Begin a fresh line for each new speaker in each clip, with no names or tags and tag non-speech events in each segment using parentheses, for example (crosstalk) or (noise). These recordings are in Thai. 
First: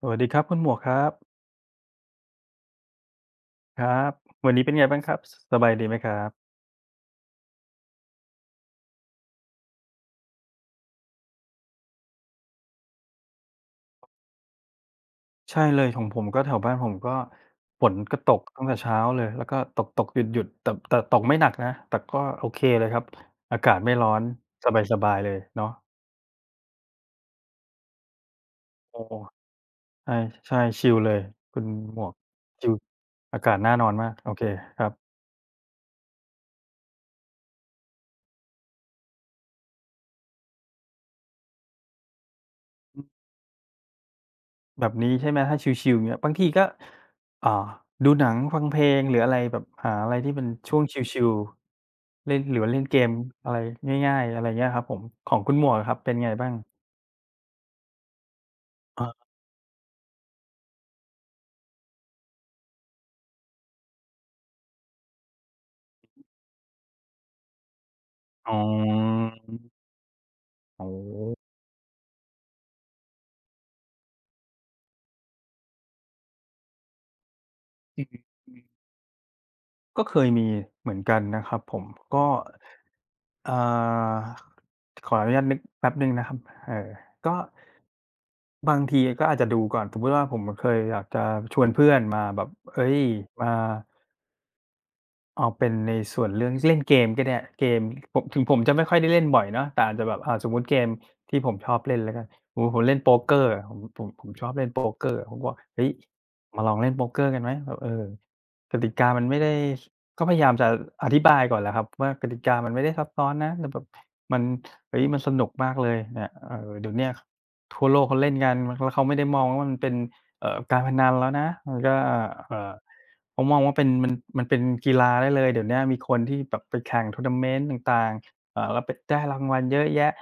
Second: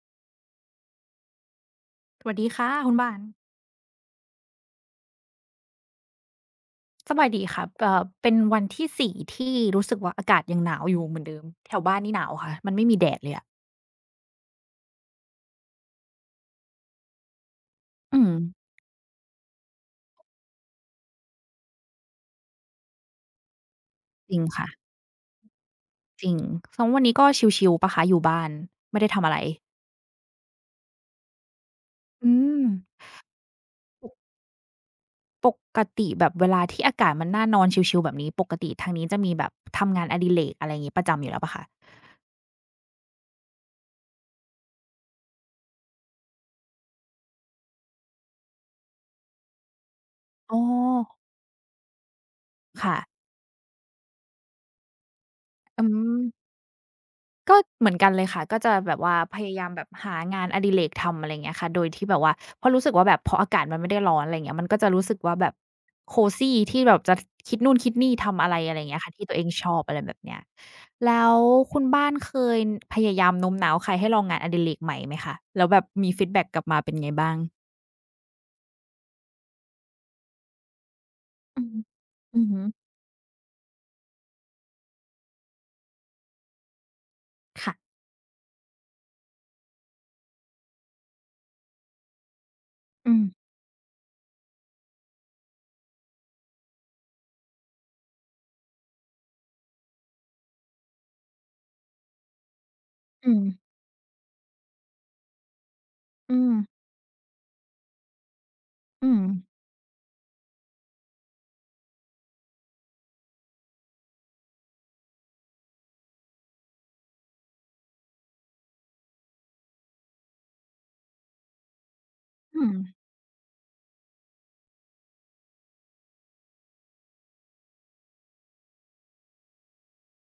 สวัสดีครับคุณหมวกครับ
สวัสดีค่ะคุณบ้าน
ครับวันนี้เป็นไงบ้างครับสสบายดีไหมครับ
สบายดีครับเป็นวันที่4ที่รู้สึกว่าอากาศยังหนาวอยู่เหมือนเดิมแถวบ้านนี่หนาวค่ะ มันไม่มีแดดเลยอะ
ใช่เลยของผมก็แถวบ้านผมก็ฝนก็
อื
ต
ม
กตั้งแต่เช้าเลยแล้วก็ตกๆหยุดๆแต่ตกไม่หนักนะแต่ก็โอเคเลยครับอากาศไม่ร้อน
จริงค่ะ
สบายๆเลยเนาะ
จริงสมมวันนี้ก็ชิลๆเปล่าคะอยู่บ้าน
โอ้
ไม่ได้ทำอะไร
ใช่ใช่ชิลเลยคุณหมวก
อืม
ชิลอากาศน่านอน
ป
มาก
ก
โอเคครับ
ปกติแบบเวลาที่อากาศมันน่านอนชิลๆแบบนี้ปกติทางนี้จะมีแบบทำงานอดิเรกอะไรงี้ประจำอยู่แล้วเปล่าคะ
แบบนี้ใช่ไหมถ้าชิลๆเงี้ยบางทีก็อ่าดูหนังฟังเพลงหรืออะไรแบบหาอะไรที่เป็น
อ๋อ
ช่วงชิลๆเล่นหรือว่าเล่นเกม
ค่ะ
อะไรง่ายๆอะไรเงี้ยครับผมของคุณหมวก
อื
อะครับเป็น
ม
ไงบ้าง
ก็เหมือนกันเลยค่ะก็จะแบบ
อา
ว่าพยายามแบบหางานอดิเรกทำอะไรเงี้ยค่ะโดยที่แบบว่าเพราะรู้สึกว่าแบบพออากาศมันไม่ได้ร้อนอะไร่งเงี้ยมันก็จะรู้สึกว่าแบบ cozy ที่แบบจะคิดนู่นคิดนี่ทำอะ
อ๋
ไรอะไรเงี้ยค่ะ
อ
ที่ตัวเองชอบอะไรแบบเนี้ย
โอ้โ
แล้ว
ฮ
คุณบ้านเคยพยายามโน้มน้าวใครให้ลองงานอดิเรกใหม่ไหมคะแล้วแบบมีฟีดแบ็กกลับมาเป็นไงบ้าง
ก็เคยมีเหมือนกันนะครับ
อื
ผ
ม
มก็
อือฮึ
อ่าขออนุญาตนึกแป๊บหนึ่งนะครับเอ่อก็
ค่ะ
บางทีก็อาจจะดูก่อนสมมุติว่าผมเคยอยากจะชวนเพื่อนมาแบบเฮ้ย
อืม
มา เอาเป็นในส่วนเรื่องเล่นเกมก็ได้เกมผมถึงผมจะไม่ค่อยได้เล่นบ่อยเนาะแต่อาจจะแบบสมมุติเกมที่ผมชอบเล่นแล้วกันโอ้โฮผมเล่นโป๊กเก
อื
อ
ม
ร์อะผมชอบเล่นโป๊กเกอร์ผมก็บอกเฮ้ย
อืม
มาลองเล่นโป๊กเกอร์กันไหมแบบเออกติกา
อืม
มันไม่ได้ก็พยายามจะอธิบายก่อนแหละครับว่ากติกามันไม่ได้ซับซ้อนนะแต่แบบมันเฮ้ยมันสนุกมากเลยเนี่ยเดี๋ยวเนี้ยทั่วโลกเขาเล่นกันแล้วเขาไม่ได้มองว่ามันเป็นการพนันแล้วนะมันก็
อืม
ผมมองว่าเป็นมันมันเป็นกีฬาได้เลยเดี๋ยวเนี้ยมีคนที่แบบไปแข่งทัวร์นาเมนต์ต่างๆแล้วไปได้รางวัลเยอะแยะ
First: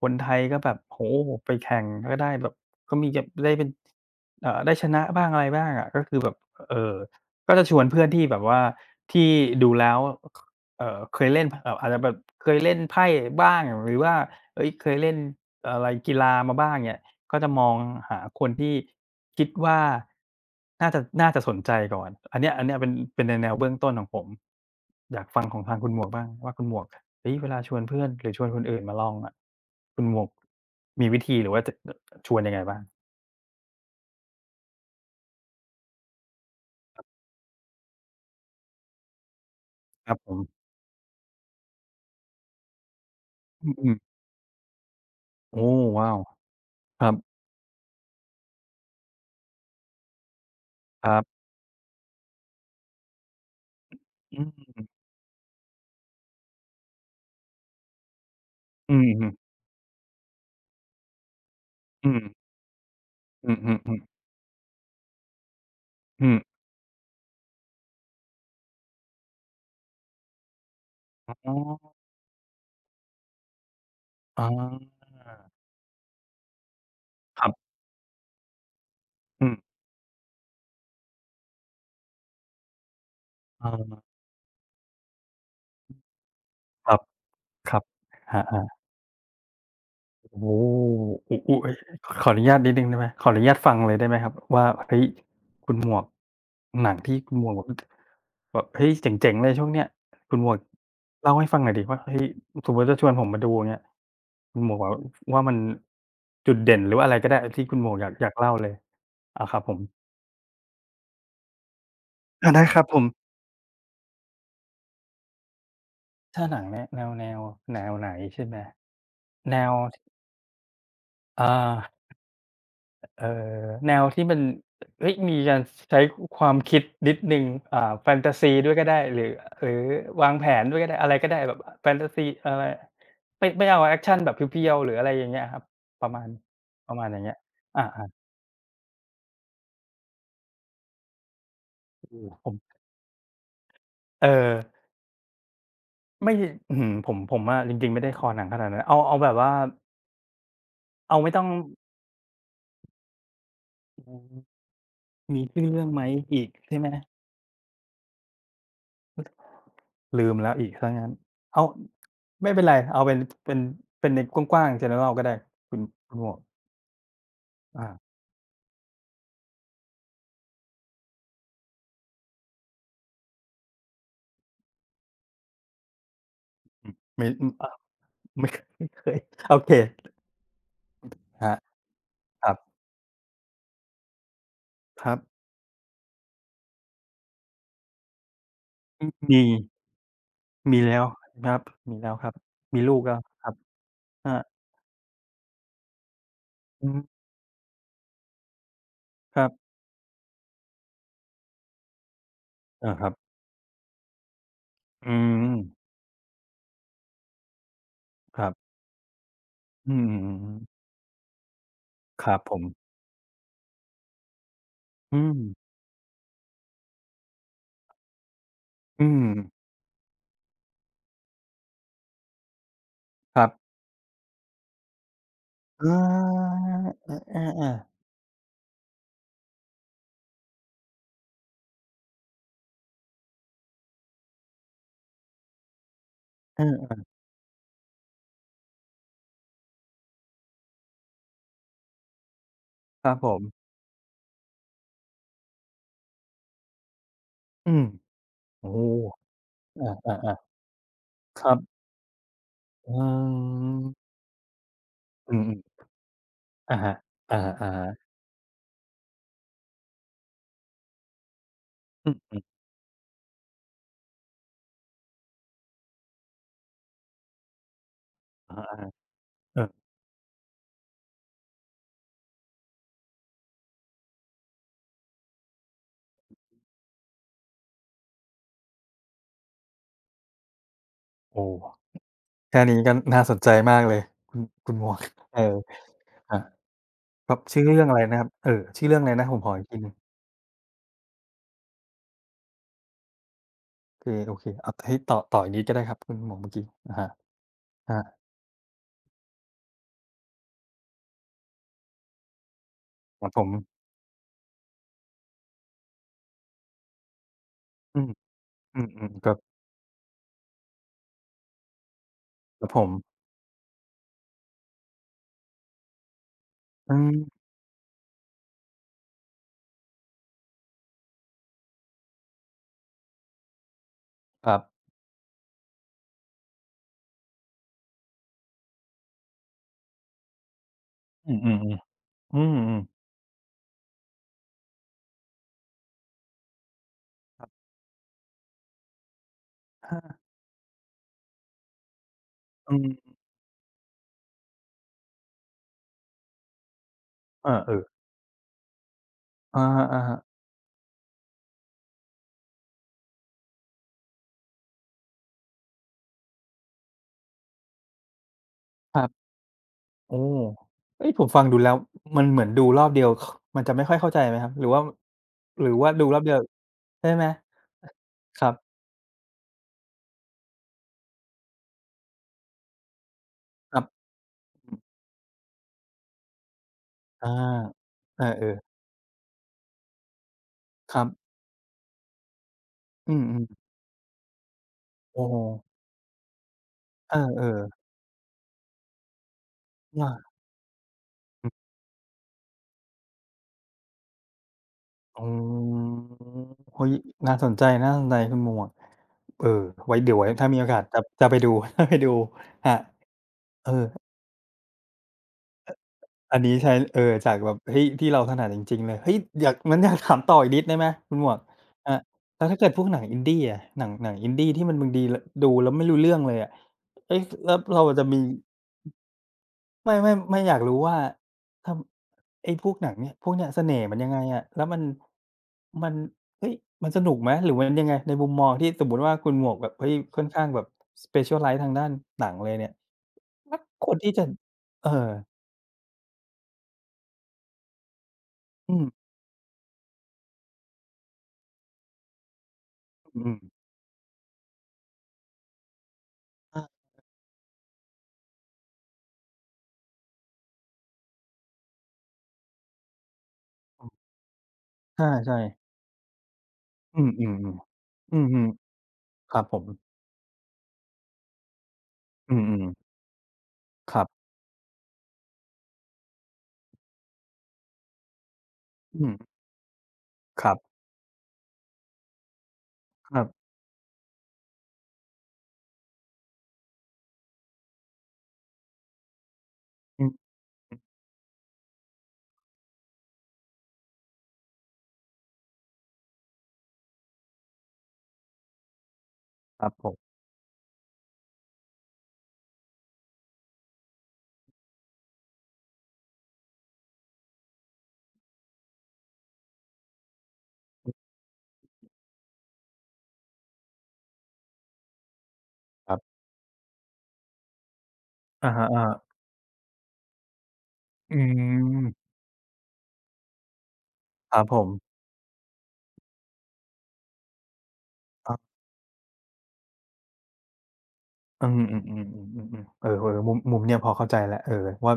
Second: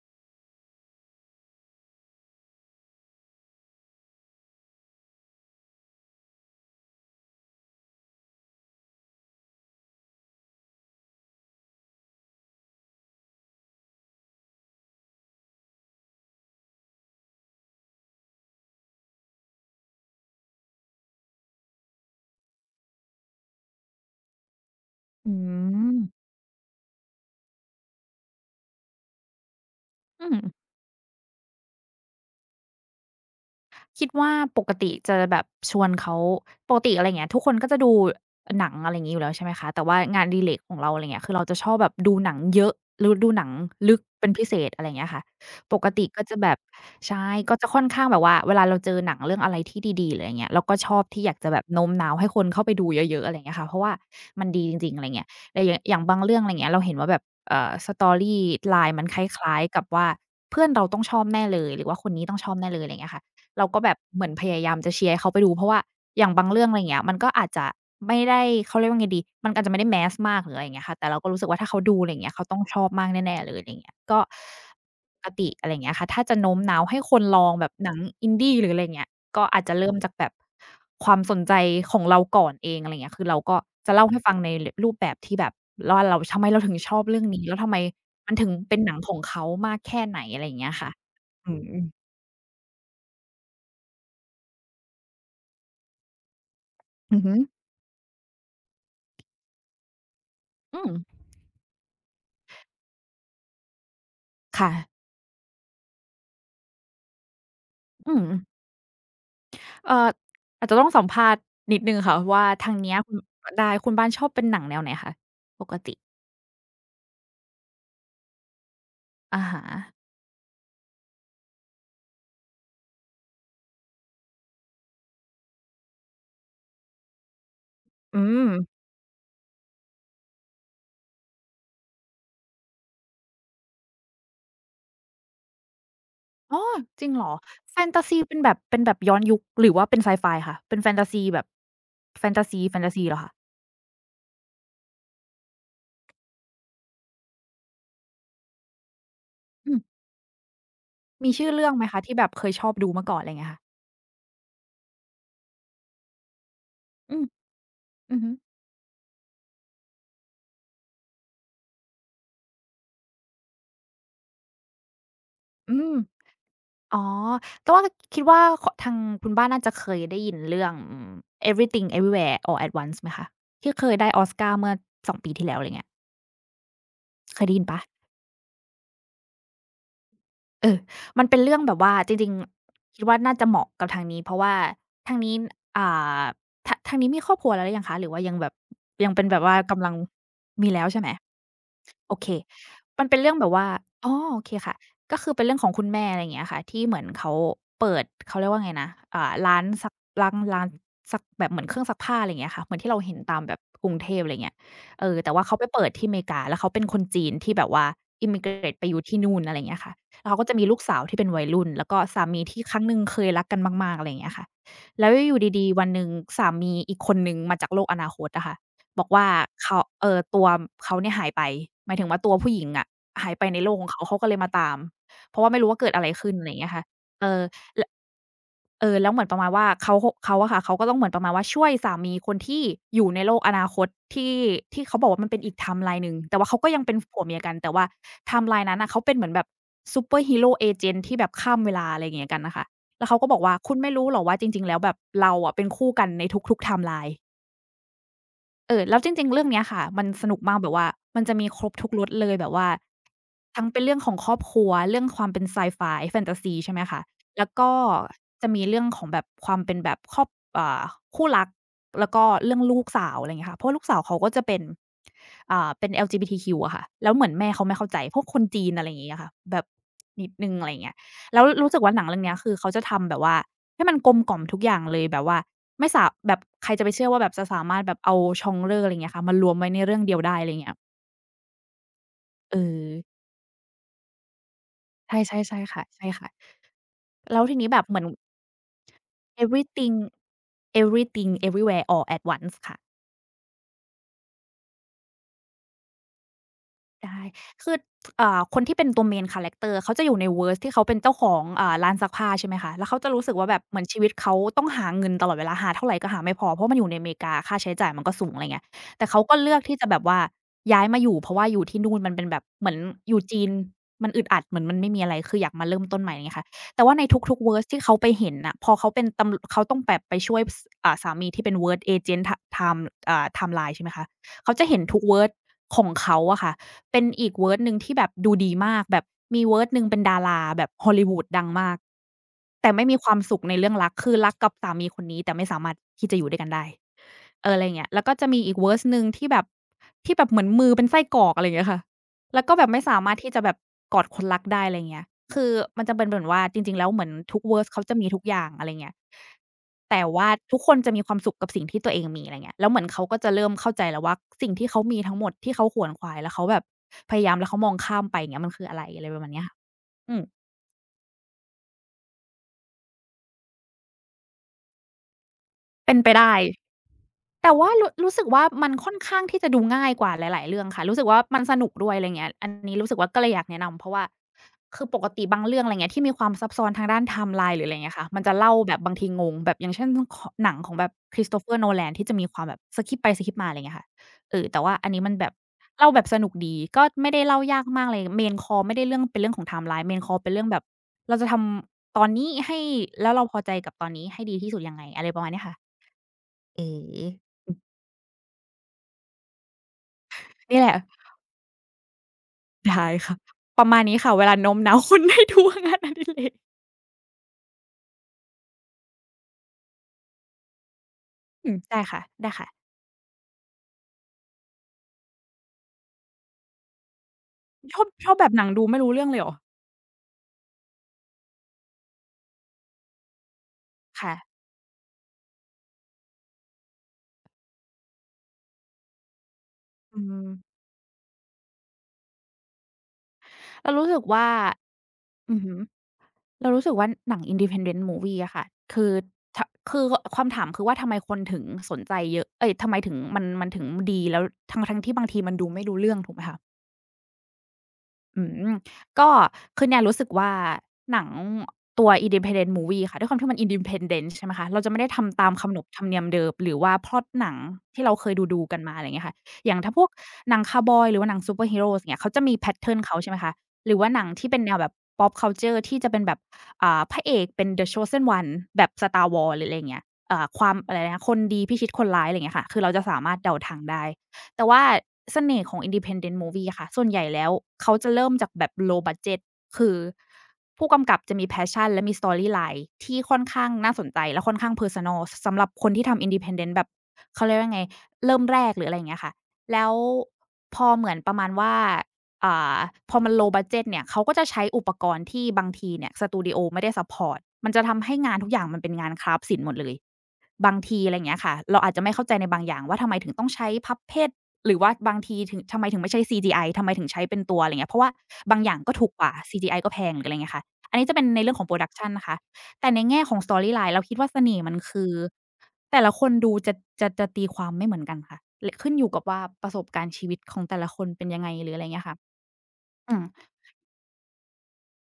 คนไทยก็แบบโอ้โฮไปแข่งก็ได้แบบก็มีแบบได้เป็นได้ชนะบ้างอะไรบ้างอะก็คือแบบเอ่อก็จะชวนเพื่อนที่แบบว่าที่ดูแล้วเคยเล่นอาจจะแบบเคยเล่นไพ่บ้างหรือว่าเฮ้ยเคยเล่นอะไรกีฬามาบ้างเงี้ย ก็จะมองหาคนที่คิดว่าน่าจะน่าจะสนใจก่อน อันเนี้ยเป็นเป็นในแนวเบื้องต้นของผมอยาก
อื
ฟังของทางคุณ
ม
หมวกบ้างว่าคุณหมวกเฮ้ยเวลาชวนเพื่อนหรือชวนคนอื่นมาลองอะคุณหมว
อื
ก
ม
มีวิธีหรือว่าจะอชวนยังไงบ้าง
คิดว่าปกติจะแบบชวนเขาปกติอะไรเงี้ยทุกคนก็จะดูหนังอะไรอย่างี้อยู่แล้วใช่ไหมคะแต่ว่า
ครับ
งาน
ผ
อดิเร
ม
กของเราอะไรเงี้ยคือเราจะชอบแบบดูหนังเยอะหรือดูหนัง
อื
ลึ
ม
ก
ๆ
เป็นพิเศษอะไรเงี้ยค่ะ
โอ้
ปกติ
ว้าว
ก็จะแบบ
คร
ใช่ก็จะค่อนข้างแบบว่าเวลาเราเจอหนังเรื่องอะไรที่ดีๆหรืออะไรเงี้ยเราก็ชอบ
ั
ที่
บ
อยา
ๆ
กจะแบบโน้มน้าวให้คนเข้าไปดูเยอะๆอะไรเงี้ยค่ะเพราะว่า
อื
มันดี
ม
จริงๆอะไรเงี้ยแต่อย่างอย่างบางเรื่องอะไรเงี้ยเราเห็นว่าแบบ
อื
storyline มั
อ
นคล
ฮึ
้ายๆกับว่าเพื่อนเราต้องชอบแน่เลยหรือว่าค
อื
น
ม
นี้ต้องชอบแน่เลยอะไรเงี้ยค่ะ
อือ
เรา
อือ
ก็
อื
แบบ
อ
เหมือนพยายามจะเชียร์ให้เขาไปดูเพราะว่าอย่า
อื
ง
ม
บางเรื่องอะไรอย่างเงี้ยมันก็อาจจะไม่ได้เขาเรียกว่าไงดีมันอาจจะไม่ได้ mass มากหรืออะไรอย่างเงี้ยค่ะแต่เรา
อ
ก็รู้สึก
๋
ว่าถ้าเขาดู
อ
อะไรอย่างเงี้ยเขาต้องชอบมากแน่ๆเลยอะไรอย่างเงี้ยก็
อา
ปกติอะไรอย่างเงี้ยค่ะถ้าจะโน้มน้าวให้คนล
ค
อ
รั
งแบ
บ
บหนัง Indie หรืออะไรอย่างเงี้ยก็
อืม
อาจจะเริ่มจากแบบความสนใจของเราก่อนเองอะไรอย่างเงี้ยคือเราก็
อา
จะเล่าให้ฟังในรรูปแบบที่แบบว่าเราทำไมเราถึง
ค
ช
รั
อ
บ
บเรื่องนี้แล้วทำ
ค
ไม
รับ
มั
ครับค
น
รับครับ
ถึง
ครับครั
เป็น
บ
หนังของเขามากแค่ไหน
โอ้
อะไร
โฮ
อย่างเงี้ยค่ะ
อุ
อื
อุ๊ย
ม
ขออนุญาตนิดหนึ่งได้ไหมขออนุญาตฟังเลยได้ไหมครับว่าเฮ้ยคุณหมวกหนังที่
อือ
คุ
ฮึ
ณหมวกแบบแบบเฮ้ยเจ๋งๆเลยช่วงเนี้ยคุณหมวก
อืม
เล่าให้ฟังหน่อยดิว่าเฮ้ยสมมุติจะชวนผมมาดูอย่างเงี้ยคุณหมวกแบบ
ค่ะ
ว่ามันจุดเด่นหรือว่าอะไรก็ได้ที่คุณหมวกอยา
อื
กอ
ม
ยากเล่าเลยอาครับผม
เอ่ออาจจะต้องสัมภาษณ์นิดหนึ่งค่ะว่า
อาได้
ทา
ค
ง
รับ
เนี้
ผ
ย
ม
คุณได้คุณบ้านชอบเป็นหนังแนวไหนคะปกติ
ถ้าหนังแนะแนวแนวแนวไหนใช่ไหม
อะ
แน
ฮะ
วอา เอ่อแนวที่มันเฮ้ยมีการใช้ความคิดนิดหนึ่งแฟ
อื
นตาซี
ม
ด้วยก็ได้หรือหรือวางแผนด้วยก็ได้อะไรก็ได้แบบแฟนตาซีอะไรไม่เอาแอ็กชันแบบเพียวๆหรืออะไรอย่างเงี้ยครับประมาณ
อ๋อ
ประ
จ
มาณ
ริง
อย่า
เห
ง
ร
เงี้
อ
ย
แฟนทาซี
อา
เป็นแบบเป็นแบบย้อนยุคหรือว่าเป็นไซไฟคะเป็นแฟนทาซีแบบ
ๆโอ
แฟน
ผ
ทา
ม
ซีแฟนทาซีเหรอคะ
เอ่อไม่อื้อฮือผมอะจริงๆไม่ได้คอหนังขนาดนั้นเอาเอาแบบว่า
อืม
เอาไม่
มี
ต้อง
ชื่อเรื่องไหมคะที่แบบเคยชอบดูเมื่อก่อนอะไรเงี้ยค่ะ
อืมมีชื่อเรื่องไหมอีกใช่ไหม
อืม อือฮึ
ลืมแล้วอีกซะงั้นเอาไม่เป็นไร เอาเป็นเป็นเป็นในกว้างๆ general ก็ได้
อื
คุณ
ม
คุณหมวก
อ๋อ แต่ว่า
อา
คิดว่าขทางคุณบ้านน่าจะเคยได้ยินเรื่องอืม Everything Everywhere All at Once ไหมคะที่เคยได้ออสการ์เมื่อ2 ปีที่แล้วอะไรเงี้ย
อืมไม่
เค
อื
ย
ม
ได้ยิน
อา
เปล่า
ไม่ (laughs) ไม่เคยโอเค
เออมันเป็
ค
น
รั
เรื่
บ
องแบบว่าจริง
ครับ
ๆคิดว่าน่าจะเหมาะกับทางนี้เพราะว่า
ครั
ทา
บ
งนี้อ่าททางนี้มีครอบครัวแล้วหรือยังคะหรือว่ายังแบบ
อื
ยั
ม
งเป็นแบ
มี
บว่ากำลังมี
มี
แล้ว
แล้
ใช่
ว
ไหม
ครับมีแล้
โอ
วค
เค
รับ มีลูก
มัน
แล้
เป็
ว
นเรื่อง
ค
แบ
รั
บ
บ
ว่าอ๋อ
อา
โอเคค่ะก็คือเป็นเรื่องของคุณแม่อะไรอย่างเงี้ยค่ะที่
อื
เห
ม
มือนเขาเปิดเขาเรียกว่าไงนะอ่า
ครั
ร้าน
บ
ซักร้านซักแบบเหมือนเครื่องซักผ้าอะไรอย่างเงี้ยค่ะเหมือน
อา
ที่เรา
ครับ
เห็นตามแบบกรุงเทพอะไรอย่างเงี้ยเอ
อื
อแต่
ม
ว่าเขาไปเปิดที่อเมริกาแล้วเขาเป็นคนจีนที่แบบว่า
ครับ
immigrate ไปอยู่ที่นู่นอะไรอย่างเงี้ย
อื
ค่ะแล้วเขาก็จะมีลู
ม
กสาวที่เป็นวัยรุ่นแล้วก็สา
ครับ
มี
ผ
ที่
ม
ครั้งหนึ่งเคยรักกันมากๆอะไรอย่างเงี้ยค่ะแล้ว
อื
อยู่ดี
ม
ๆวันหนึ่งสามีอีกคนหนึ่งมาจากโลกอนาคตอะค่ะ บ
อื
อก
ม
ว่าเขาตัวเขาเนี่ยหายไปหมายถึงว่าตัวผู้หญิงอะหาย
ค
ไป
รั
ในโลก
บ
ของเขาเขาก็เลยมาตามเพราะว่าไม่รู้ว่า
อ
เกิดอะไรขึ้นอะไรอ
า
ย่างเงี้ยค่ะเอ
อ
อ
า
ล
ๆๆ
เออแล้วเหมือนประมาณว่าเขาอะค่ะเขาก็ต้องเหมือนประมาณว่าช่วยสามีคนที่อยู่ในโลกอนาคตที่ที่เขาบอกว่ามันเป็นอีกไทม์ไลน์หนึ่งแต่ว่าเขาก็ยัง
เอ
เป็
อ
นผัวเมียกันแต่ว่าไทม์ไลน์นั้นน่ะเขาเป็นเหมือนแบบซูเปอร์ฮีโรเอเจนต์ที่แบบข้ามเวลาอะไรอย่างเงี้ยกันน่ะค่ะ
ค
แล้ว
รับ
เขา
ผ
ก็บอกว่า
ม
คุณไม่รู้เหรอว่าจริงๆแล้วแบบเราอะเป็นคู่กันในทุกๆไทม์ไลน์
อืมโอ้
เอ
โฮ
อแล้วจริงๆเรื่องเนี้ย
อ
ค่ะมันส
า
นุกมากแบบว่ามันจะ
ๆๆค
มี
รับ
ครบทุกรสเลยแบบว่า
อ๋อ
ทั้งเป็นเรื่องของครอบครัวเรื่องความ
อื
เป็นไซ
มๆ
ไฟแฟนทาซีใช่
อะ
ไหม
ฮะ
คะ
อะ
แล้วก็
ฮะ
จะมีเรื่องของแบบความเป็นแบบครอบอ่าคู่รัก
ๆ
แล้
อื
วก็
ม
เรื่
ๆ
องลูกสาวอะไรอย่างเงี้ยค่ะเพราะว่าลูกสาวเขาก็จะเป็นเป็น LGBTQ อะค่ะแล้วเหมือนแม่เขาไม่เข้าใจพวกคน
อะ
จีนอะ
ฮะ
ไรอย่างงี้อะค่ะ
ๆเอ
แบ
อ
บนิดหนึ่งอะไรอย่างเงี้ยแล้วรู้สึกว่าหนังเรื่องเนี้ยคือเขาจะทำแบบว่าให้มันกลมกล่อมทุกอย่างเลยแบบว่า ไม่สาแบบใครจะไปเชื่อว่าแบบจะสามารถแบบเอาชองเล่ออะไร่งเงี้ยค่ะมารวมไว้ในเรื่องเดียวได้อะไรเงี้ย
โอ้
เออ
แค่นี้ก็น่าสนใจมากเลยคุณคุณหมวก
ใช่
(laughs) เออ
ๆใช่ค่ะใช่ค่ะ
ครับครับ
แล้วที
ชื่อ
นี้แบ
เรื่
บ
อง
เห
อะไร
มือน
นะครับชื่อเรื่องอะไรนะผมขออีกทีหนึ่ง
everything everything everywhere all at once ค่ะ
คือโอเคเอาให้ต่ออีกนิดก็ได้ครับคุณหมวกเมื่อกี้อะฮะ
ได้คือ
อา
คนที่เป็นตัว main character เขาจะอยู่ใน Verse ที่เขาเป็นเจ้าของอ่าร้านซักผ้าใช่ไหมคะ แล้วเขาจะ
ค
รู้
รับ
สึก
ผ
ว่าแบบเห
ม
มือนชีวิตเขาต้องหาเงินตลอดเวลาหาเท่าไรก็หาไม่พอ เพราะมันอยู่ในอเมริกาค่าใช้จ่าย
อื
มัน
ม
ก็สูงอะไรเงี้ย
อื
แต่
ม
เขา
ๆครั
ก็
บ
เลือกที่จะแบบว่าย้ายมาอยู่เพราะว่าอยู่ที่นู่นมันเป็นแบบ
ครั
เห
บ
มือน
ผ
อ
ม
ยู่จีนมันอึดอัดเหมือนมันไม่มีอะไรคืออยากมาเริ่มต้นใหม่อย่างเงี้ยค่ะแต่
อื
ว่าใน
ม
ทุกๆ Verse ที่เขาไปเห็นน่ะพอเขาเป็นตำเขาต้องแบบไปช่วยสามีที่เป็น Verse agent ทไทม์อ่าไทม์ไลน์ใช่ไหมคะ
ค
เขา
รั
จะเห็น
บ
ทุก Verse ของเขาอะค่ะ เป็นอีกเว o ร์ดหนึ่งที่แบบดูดีมากแบบมีเว o ร์ดหนึ่งเป็นดาราแบบ Hollywood
อืม
ดังมาก
ๆๆอืม
แต่ไม่มีความสุขในเรื่องรักคือรักกับสามีคนนี้แต่ไม่สามารถที่จะอยู่ด้วยกันได้
ๆครั
เอ
บ
ออะไรอย่างเงี้ยแล้วก็จะมีอีกเว r ร์สหนึ่งที่แบบ
ถ้า
เหมือนมือเป็นไส้กรอกอะไรอย่างเงี้ยค่ะ แล้วก็แบบ
อื
ไม่สามา
ม
รถที่จะแบบกอดคนรักได้อะไรเงี้ยคือมันจะเป็นเหมือนว่าจริงๆ แล้วเหมือนทุก
อา
verse
เออ
เขาจะมีทุกอย่างอะไรเงี้ย
อ
แต่
ะฮะ
ว่าทุกคนจะมีความสุขกับสิ่งที่ตัวเองมีอะไรเงี้ยแล้วเหมือนเขาก็จะเริ่มเข้าใจแล้วว่าสิ่งที่เขามีทั้งหมดที่เขาขวนขวายแล้วเขาแบบพยายามแล้วเขามองข้ามไปอย่างเงี้ยมันคืออะไร
ๆค
อะ
รั
ไร
บ
ประมาณเนี้ยค่ะอื
โอ้
ม
เอ้ยผมฟังดูแล้วมันเหมือนดูรอบเดียวคมันจะไม่ค่อยเข้าใจไหมครับหรือว่าหรือว่า
เป็น
ดู
ไป
รอบเดี
ได้
ยวใช่ไหม
แต่ว่ารู้สึก
ค
ว่า
รับ
มันค่อนข้างที่จะดูง่ายกว่าหลายๆเรื่องค่ะรู้สึกว่ามันสนุกด้วยอะไรเงี้ยอันนี้รู้สึกว่าก็เลยอยากแนะ
ค
นำ
รั
เพราะว่า
บ
คือปกติบางเรื่องอะไรเงี้ยที่มีความซับซ้อนทางด้านไท
อา
ม์ไลน์หรืออะไรเงี้ยค่ะมันจะ
เออ
เล่าแบบบางทีงงแบบอย่างเช่นขหนังของแบ
ๆ
บ
ครับ
Christopher Nolan ที่จะมีความแบบสคิปไป
อื
ส
ม
คิปมาอะไร
ๆ
เงี้ยค่ะเออแต่ว่าอันนี้มัน
โอ้
แบบ
โฮ
เล่าแบบสนุกดีก็ไม่ได้เล่า
เออ
ยากมากเลย Main Core ไม่ได้เรื่องเป็นเรื่องของไทม์ไลน์
ๆ
Main
ว่า
Core เป็นเรื่องแบบเราจะท
อือ
ำตอนนี้ให้แล้วเราพอใจกับตอนนี้ให้ดีที่สุดยังไงอะไรประ
อ๋
มาณเนี้ยค่ะ
อ
เอ
เฮ้ย
อ
น่าสนใจน่าสนใจคุณหมวกเออไว้เดี๋ยวไว้ถ้ามี
นี่
โอ
แหละ
กาสจะไปดู (laughs) จะไปดูครับ
ได้ค่ะป
เอ
ระ
อ
มาณนี้ค่ะเวลาโน้มน้าวคนให้ดูงานอดิเรก
อันนี้ใช้จากแบบเฮ้ยที่เราถนัดจริงๆเลยเฮ้ยอยากงั้นอยากถามต่ออีกนิดได้ไหมคุณหมวก
อืมได้
อา
ค่ะได้
แล้ว
ค่ะ
ถ้าเกิดพวกหนังอินดีอะหนังอินดีที่มันบางทีลดูแล้วไม่รู้เรื่องเลยอะเอ๊ะแล้วเราจะ
ชอบ
มี
แบบหนังดูไม่รู้เรื่องเลยเหรอ
ไม่อยากรู้ว่าทำไอ้พวกหนังเนี่ยพวกเนี้ยเสน่ห์มันยังไง
ค่ะ
อะแล้วมันเฮ้ยมันสนุกไหมหรือมันยังไงในมุมมองที่สมมุติว่าคุณหมวกแบบเฮ้ย
อื
ค่อน
ม
ข้างแบบ specialize ทางด้านหนังเลยเนี่ยแล้ว
เรา
ค
รู้
น
สึก
ที่จะ
ว่า
เออ
อือฮึเรารู้สึกว่าหนัง Independent Movie อะค่ะ
อืม
คือทคือคำถามคือว่าทำไมคนถึงสนใจเยอะเอ๊ยทำไมถึง
อืม
มัน
ๆ
ถึงดีแล้วทั้งๆที่บางทีมันดูไม่รู้เรื่องถูกไหมคะ
อ
อืมก็คือเนี่ยรู้สึกว่าหนังตัว Independent Movie ค่ะด้วยความที่มัน Independent ใช่ไหมคะเราจะไม่ได้
า
ทำตาม
ใช่
ขนบ
ๆ
ธรรมเนียมเดิมหรือว่าพล็
อื
อต
ม
หนังที่
ๆ
เราเค
ๆ
ย
อืมอื
ดู
ม
ๆกันมาอะไรอย่างเงี้ยค่ะ
ๆครับ
อ
ผ
ย่าง
ม
ถ้าพวกหนังคาวบอยหรือว่าหนังซูเปอร์ฮีโรอย่างเงี้ยเขาจะ
อื
มีแพต
ม
เทิร์น
ๆ
เขาใช่ไหมคะหรือว่า
ค
หนั
รั
ง
บ
ที่เป็นแนวแบบ Pop Culture ที่จะเป็นแบบพระเอกเป็น The Chosen One แบบ
อื
Star
ม
Wars หรืออะไรอย่างเงี้ยค
ค
วา
รั
ม
บ
อะไรนะคนดีพิชิตคนร้ายอะไรอย่างเงี้ยค่ะคือเราจะสา
ค
มารถ
รับ
เดาทางได้ แต่ว่าเสน่ห์ของ Independent Movie อะค่ะส่วนใหญ่แล้วเขาจะเริ่มจากแบบ low budget คือ
อืม
ผู้กำกับจะมี passion และมี storyline ที่ค่อนข้างน่าสนใจและค่อนข้างเพอร์ n a นสำหรับคนที่ทำ Independent แบบเขาเรียกว่าไงเริ่มแรกหรืออะไรอย่างเงี้ยค่ะ
ค
แล้
รับ
ว
ผม
พอเหมือนประมาณว่า อ่าพอมัน low budget เนี่ยเขาก็จะใช้อุปกรณ์ที่บางทีเนี่ยสตูดิโอไม่ได้ซัปพอร์ตมันจะทำให้งานทุกอย่างมันเป็นงานกราฟศิลป์หมดเลยบางทีอะไรอย่างเงี้ยค่ะเราอาจจะไม่เข้าใจในบางอย่างว่าทำไมถึงต้องใช้ Puppet หรือว่าบางทีถึงทำไมถึง
ค
ไม่
รั
ใช้
บ
CGI ทำไมถึงใช้เป็นตัวอะไรอย่างเงี้ยเพราะว่าบางอ
อะ
ย่าง
ฮะ
ก็ถูกกว่า
ๆ
CGI ก็แพงหรืออะไรอย่างเงี้ยค่ะอันนี้จะเป็น
อื
ในเรื่องของ Production นะ
ม
คะแต่ในแง่ของ Storyline เราคิดว่าเส
ค
น่
รับ
ห์มั
ผ
น
ม
คือแต่ละคนดูจะจะตีความไม่เหมือนกันค่ะ
ครั
ล
บ
ขึ้นอยู่กับว่าประสบการณ์ชีวิตของแต่ละคนเป็นยังไง
อื
ห
ม
รืออะไรอย่างเงี้ยค่ะ
ๆๆๆๆๆเออ
อืม
ๆมุมมุมเนี่ยพอเข้าใจแล้วเออว่า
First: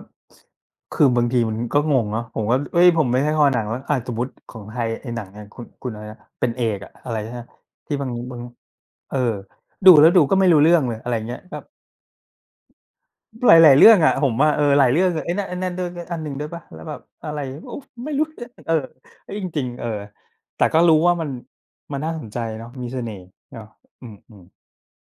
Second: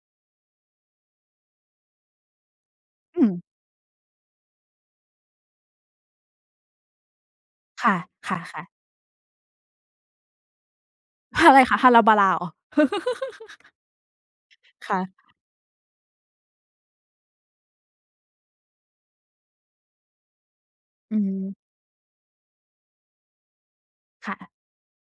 คือบางทีมันก็งงเนาะผมก็เฮ้ยผมไม่
อื
ใช่
ม
คอหนังแล้วอ่าสมมุติของไทยไอ้หนังอย่างคุณอะไรนะเป็นเอกอะอะไรนะที่
ค่ะ
บาง
ค
บาง
่ะๆ
เออดูแล้วดูก็ไม่รู้เรื่องเลยอะไรอย่างเงี้ย
(laughs) อะ
ก็
ไรคะฮาราบาราเหรอ (laughs)
หลายๆเรื่องอะผมว่าเออหลาย
ค่ะ
เรื่องอะไอ้นั่นด้วยอันหนึ่งด้วยเปล่าแล้วแบบอะไรโอ้ไม่รู้ (laughs) เออเฮ้ยจริงๆเออแต่ก็รู้ว่า
อื
มัน
ม
มันน่าสนใจเนาะมีเสน่ห์เนาะอื
ค่ะ
ม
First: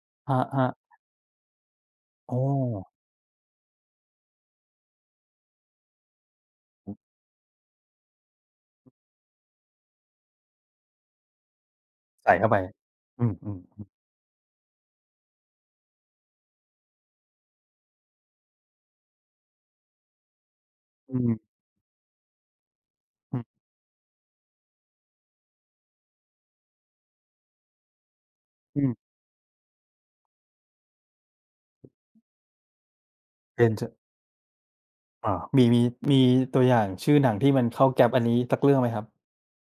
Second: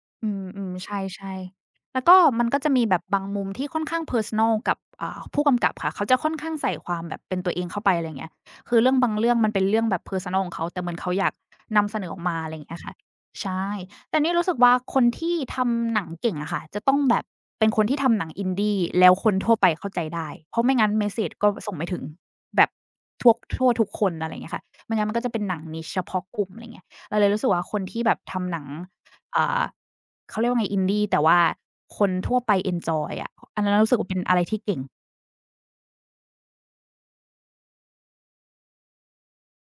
ๆค
อื
รั
มอืมใ
บ
ช่ๆแล้วก็
ๆโอ้
มันก็จะมีแบบบางมุมที่ค่อนข้างเพอร์ซันนัลกับผู้กำกับค่ะเขาจะค่อนข้างใส่ความแบบเป็นตัวเองเข้าไปอะไรอย่างเงี้ยคือเรื่องบางเรื่องมันเป็นเรื่องแบบเพอร์ซันนัลของเขาแต่เหมือนเขาอยากนำเสนอออก
ใส่
มา
เข้า
อะไร
ไป
อย่างเงี้ยค่ะ
อืม
ใช่
ๆ
แต่นี่รู้สึกว่าคนที่ทำหนังเก่งอะค่ะจะต้องแบบเป็นคนที่ทำหนัง Indie แล้วคนทั่วไปเข้าใจได้เพราะไม่งั้นเมส
อื
เซจ
ม
ก็ส่งไม่ถึงแบบทั่ว
อืม
ทั่วทุกคนอะไรอย่างเงี้ยค่ะไม่งั้นมันก็จะเป็นหนัง niche เฉพาะกลุ่มอะไรอย่างเงี้ยเราเลยรู้สึกว่าคนที่แบบทำหนัง
อืม
อ่า เขาเรียกว่าไง Indie แต่ว่าคนทั่วไปเอนจอยอะอันนั้นเรารู้
Ranger
สึกว่าเป็นอะไรที่เก่ง
อามีตัวอย่างชื่อหนังที่มันเข้า Gap อันนี้สักเรื่องไหมครับ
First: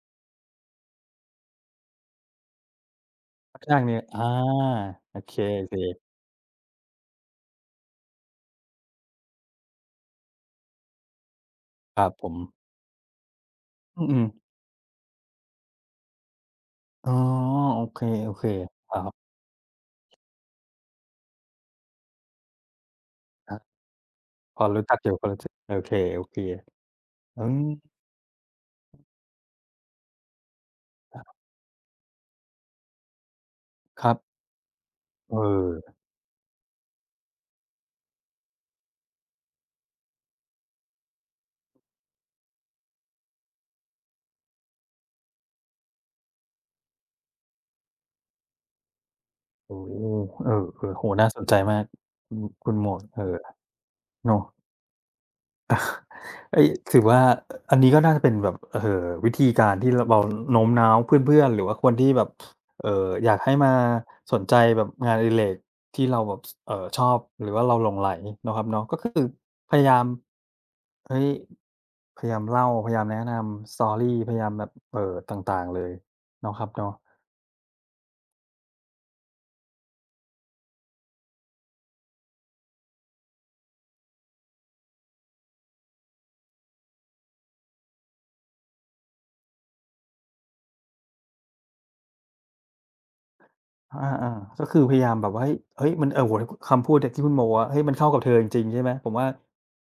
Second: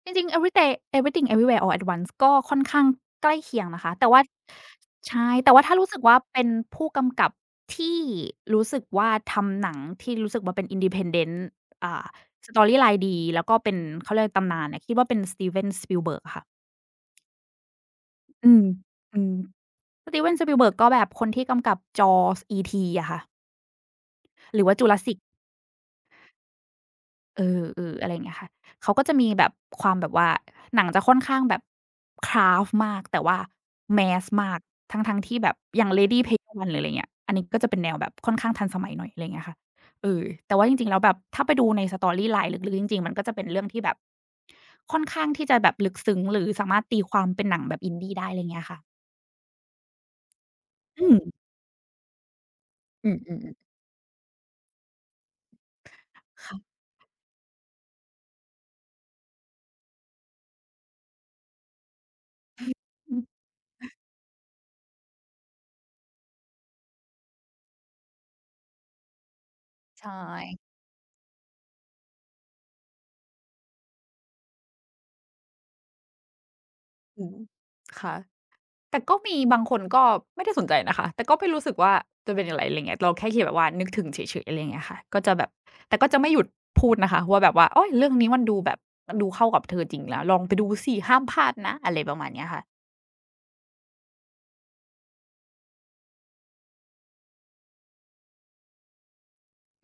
จริงๆ Everyday Everything Everywhere All at Once ก็ค่อนข้างใกล้
สั
เคี
ก
ยง
อย่าง
นะ
ห
คะ
นึ่ง
แต่ว่า
อาโอ
ใช่
เค
แต่ว่าถ้ารู้สึก
ๆ
ว่าเป็นผู้กำกับที่รู้สึกว่าทำหนังที่รู้สึกว่าเป็น Independent
ค
อ่า
รับผม
Storyline ดีแล้วก็เป็น
อื
เขาเรีย
ม
กตำ
ๆ
นานเนี่ยคิดว่าเป็น Steven Spielberg อะค่ะ
อ๋อโอเค
อืม
ๆครับ
อืม Steven Spielberg ก็แบบคนที่กำกับ Jaws, E.T. อะค่ะ
ครับ
ห
พ
รื
อ
อว่า
รู้จักอยู่
Jurassic
พอรู้จักโอเคๆ อื
เอ
ม
อๆอะไรอย่างเงี้ยค่ะเขาก็จะมีแบบความแบบว่าหนังจะค่อนข้างแบบ craft มากแต่ว่า
ครับ
mass มากทั้งๆ
เอ
ที่แบบ
อ
อย่าง Ready Player One หรืออะไรเงี้ยอันนี้ก็จะเป็นแนวแบบค่อนข้างทันสมัยหน่อยอะไรเงี้ยค่ะเออแต่ว่าจริงๆแล้วแบบถ้าไปดูใน storyline ลึกๆจริงๆมันก็จะเป็นเรื่องที่แบบค่อนข้างที่จะแบบลึกซึ้งหรือสามารถตีความเป็นหนังแบบ Indie ได้อะไรเงี้ยค่ะ
โอ้โฮเออๆโอ้โฮ
อืม
น่าสนใจมาก คุณหมวก
อื
เออ
มๆ
เนาะ
ๆ
เอ๊ย
ค่ะ
ถือว่าอันนี้ก็น่าจะเป็นแบบวิธีการที่เราโน้มน้าวเพื่อนๆ หรือว่าคนที่แบบเอ่อ
อืม
อยากให้มาสนใจแบบงานอดิเรกที่เราแบบสชอบหรือว่าเราหลงใหลเนาะครับเนาะก็คือพยายาม
ใช่
เฮ้ยพยายามเล่า พยายามแนะนำ story พยายามแบบต่างๆเลยเนาะครับเนาะ
อืมค่ะ แต่ก็มีบางคนก็ไม่ได้สนใจนะคะแต่ก็ไม่รู้สึกว่าจะเป็นอะไรอะไรเงี้ยเราแค่แคิดแบบว่านึกถึงเฉยๆอะไรเงี้ยค่ะก็จะแบบแต่ก็จะไม่หยุดพูดนะคะว่าแบบว่าโอ๊ยเรื่องนี้มันดูแบบมันดูเข้ากับเธอจริงแล้วลองไปดูสิห้ามพลาดนะอะไรประมาณเนี้ยค่ะ
อาๆก็คือพยายามแบบว่าเฮ้ยมันเออโอ้โฮคำพูดเนี่ยที่คุณโมว่าเฮ้ยมันเข้ากับเธอจริงๆใช่ไหมผมว่า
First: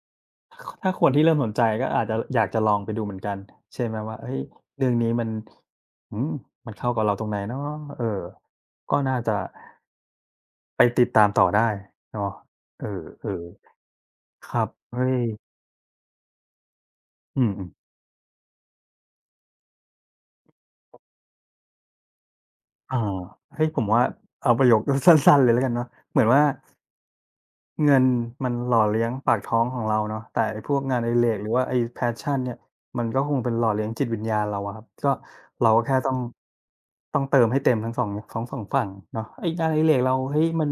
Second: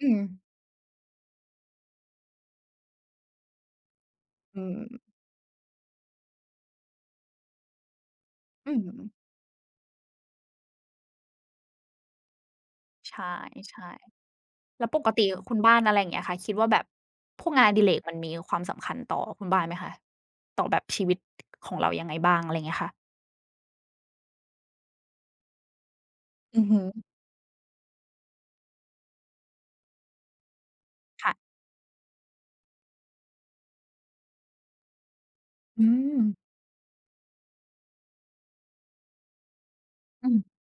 อืม
คถ้าคนที่เริ่มสนใจก็อาจจะอยากจะลองไปดูเหมือนกันใช่ไหมว่าเฮ้ย
อืม
เรื่องนี้มันอืมมันเข้ากับเราตรงไหนเนาะเออ
อืม
ก็น่าจะไปติดตามต่อได้เนาะเอ
ใช
อ
่
ๆครับ
ๆแล้วปก
เฮ้ย
ติคุณบ้านอะไรอย่างเงี้ยค่ะคิดว่าแบบ
อื
พวกงาน
ม
อดิ
ๆ
เรกมันมีความสำคัญต่อคุณบ้านไหมคะต่อแบบชีวิตของเรายังไงบ้างอะไรเงี้ย
อา
ค่ะ
เฮ้ยผมว่าเอาประโยค (laughs) สั้นๆเลยแล้วกันเนาะเหมือนว่า
อือฮึ
เงินมันหล่อเลี้ยงปากท้องของเราเนาะแต่ไอ้พวกงานอดิเรกหรือ
ค่ะ
ว่าไอ้ passion เนี่ยมันก็คงเป็นหล่อเลี้ยงจิตวิญญาณเราอะครับก็เราก็
อื
แค่ต้อง
ม
ต้องเติมให้เต็มทั้งสองฝั่งเนาะไอ้งานอดิเรกเรา
อื
เฮ้ย
ม
มัน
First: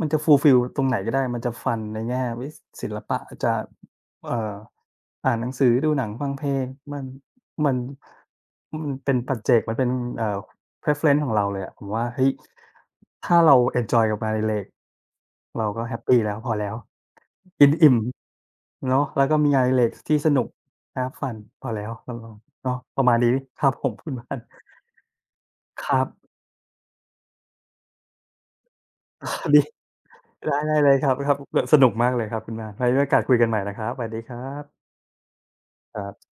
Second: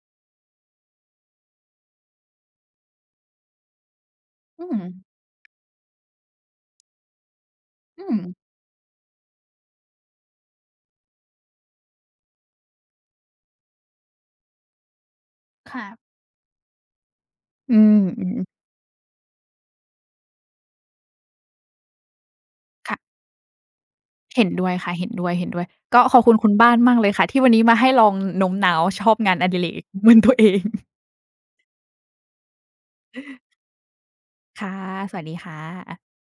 มันจะ fulfill ตรงไหนก็ได้ มันจะฟันในแง่วิศิลปะจะเอ่อ
อืม
อ่านหนังสือดูหนังฟังเพลงมันมัน
อืม
มันเป็นปัจเจกมันเป็นเอ่อ preference ของเราเลยอะผมว่าเฮ้ยถ้าเราเอนจอยกับงานอดิเรกเราก็แฮป
ค่ะ
ปีแล้วพอแล้วกิน
อื
อิ่
ม
ม
อืม
เนาะแล้วก็มีงานอดิเรกที่สนุก have fun พอแล้วเราเนาะประมาณ
ค่ะ
นี้ครับผมคุณบ้าน
เห็นด้วยค่ะเห็นด้วยเห็นด้วย
ค
ก็
รับ
ขอบคุณคุณบ้านมากเลยค่ะที่วันนี้มาให้ลองโน้มน้าวชอบงาน
(laughs)
อ
วัน
ดิ
นี้
เรก (laughs) เหมือนตัวเอ
ได้
ง
ได้เลยครับครับแบบสนุกมากเลยครับคุณบ้านไว้มีโอกาสคุยกันใหม่นะครับสวัสดีครั
ค่ะ
บ
สวัสดีค่
ครั
ะ
บ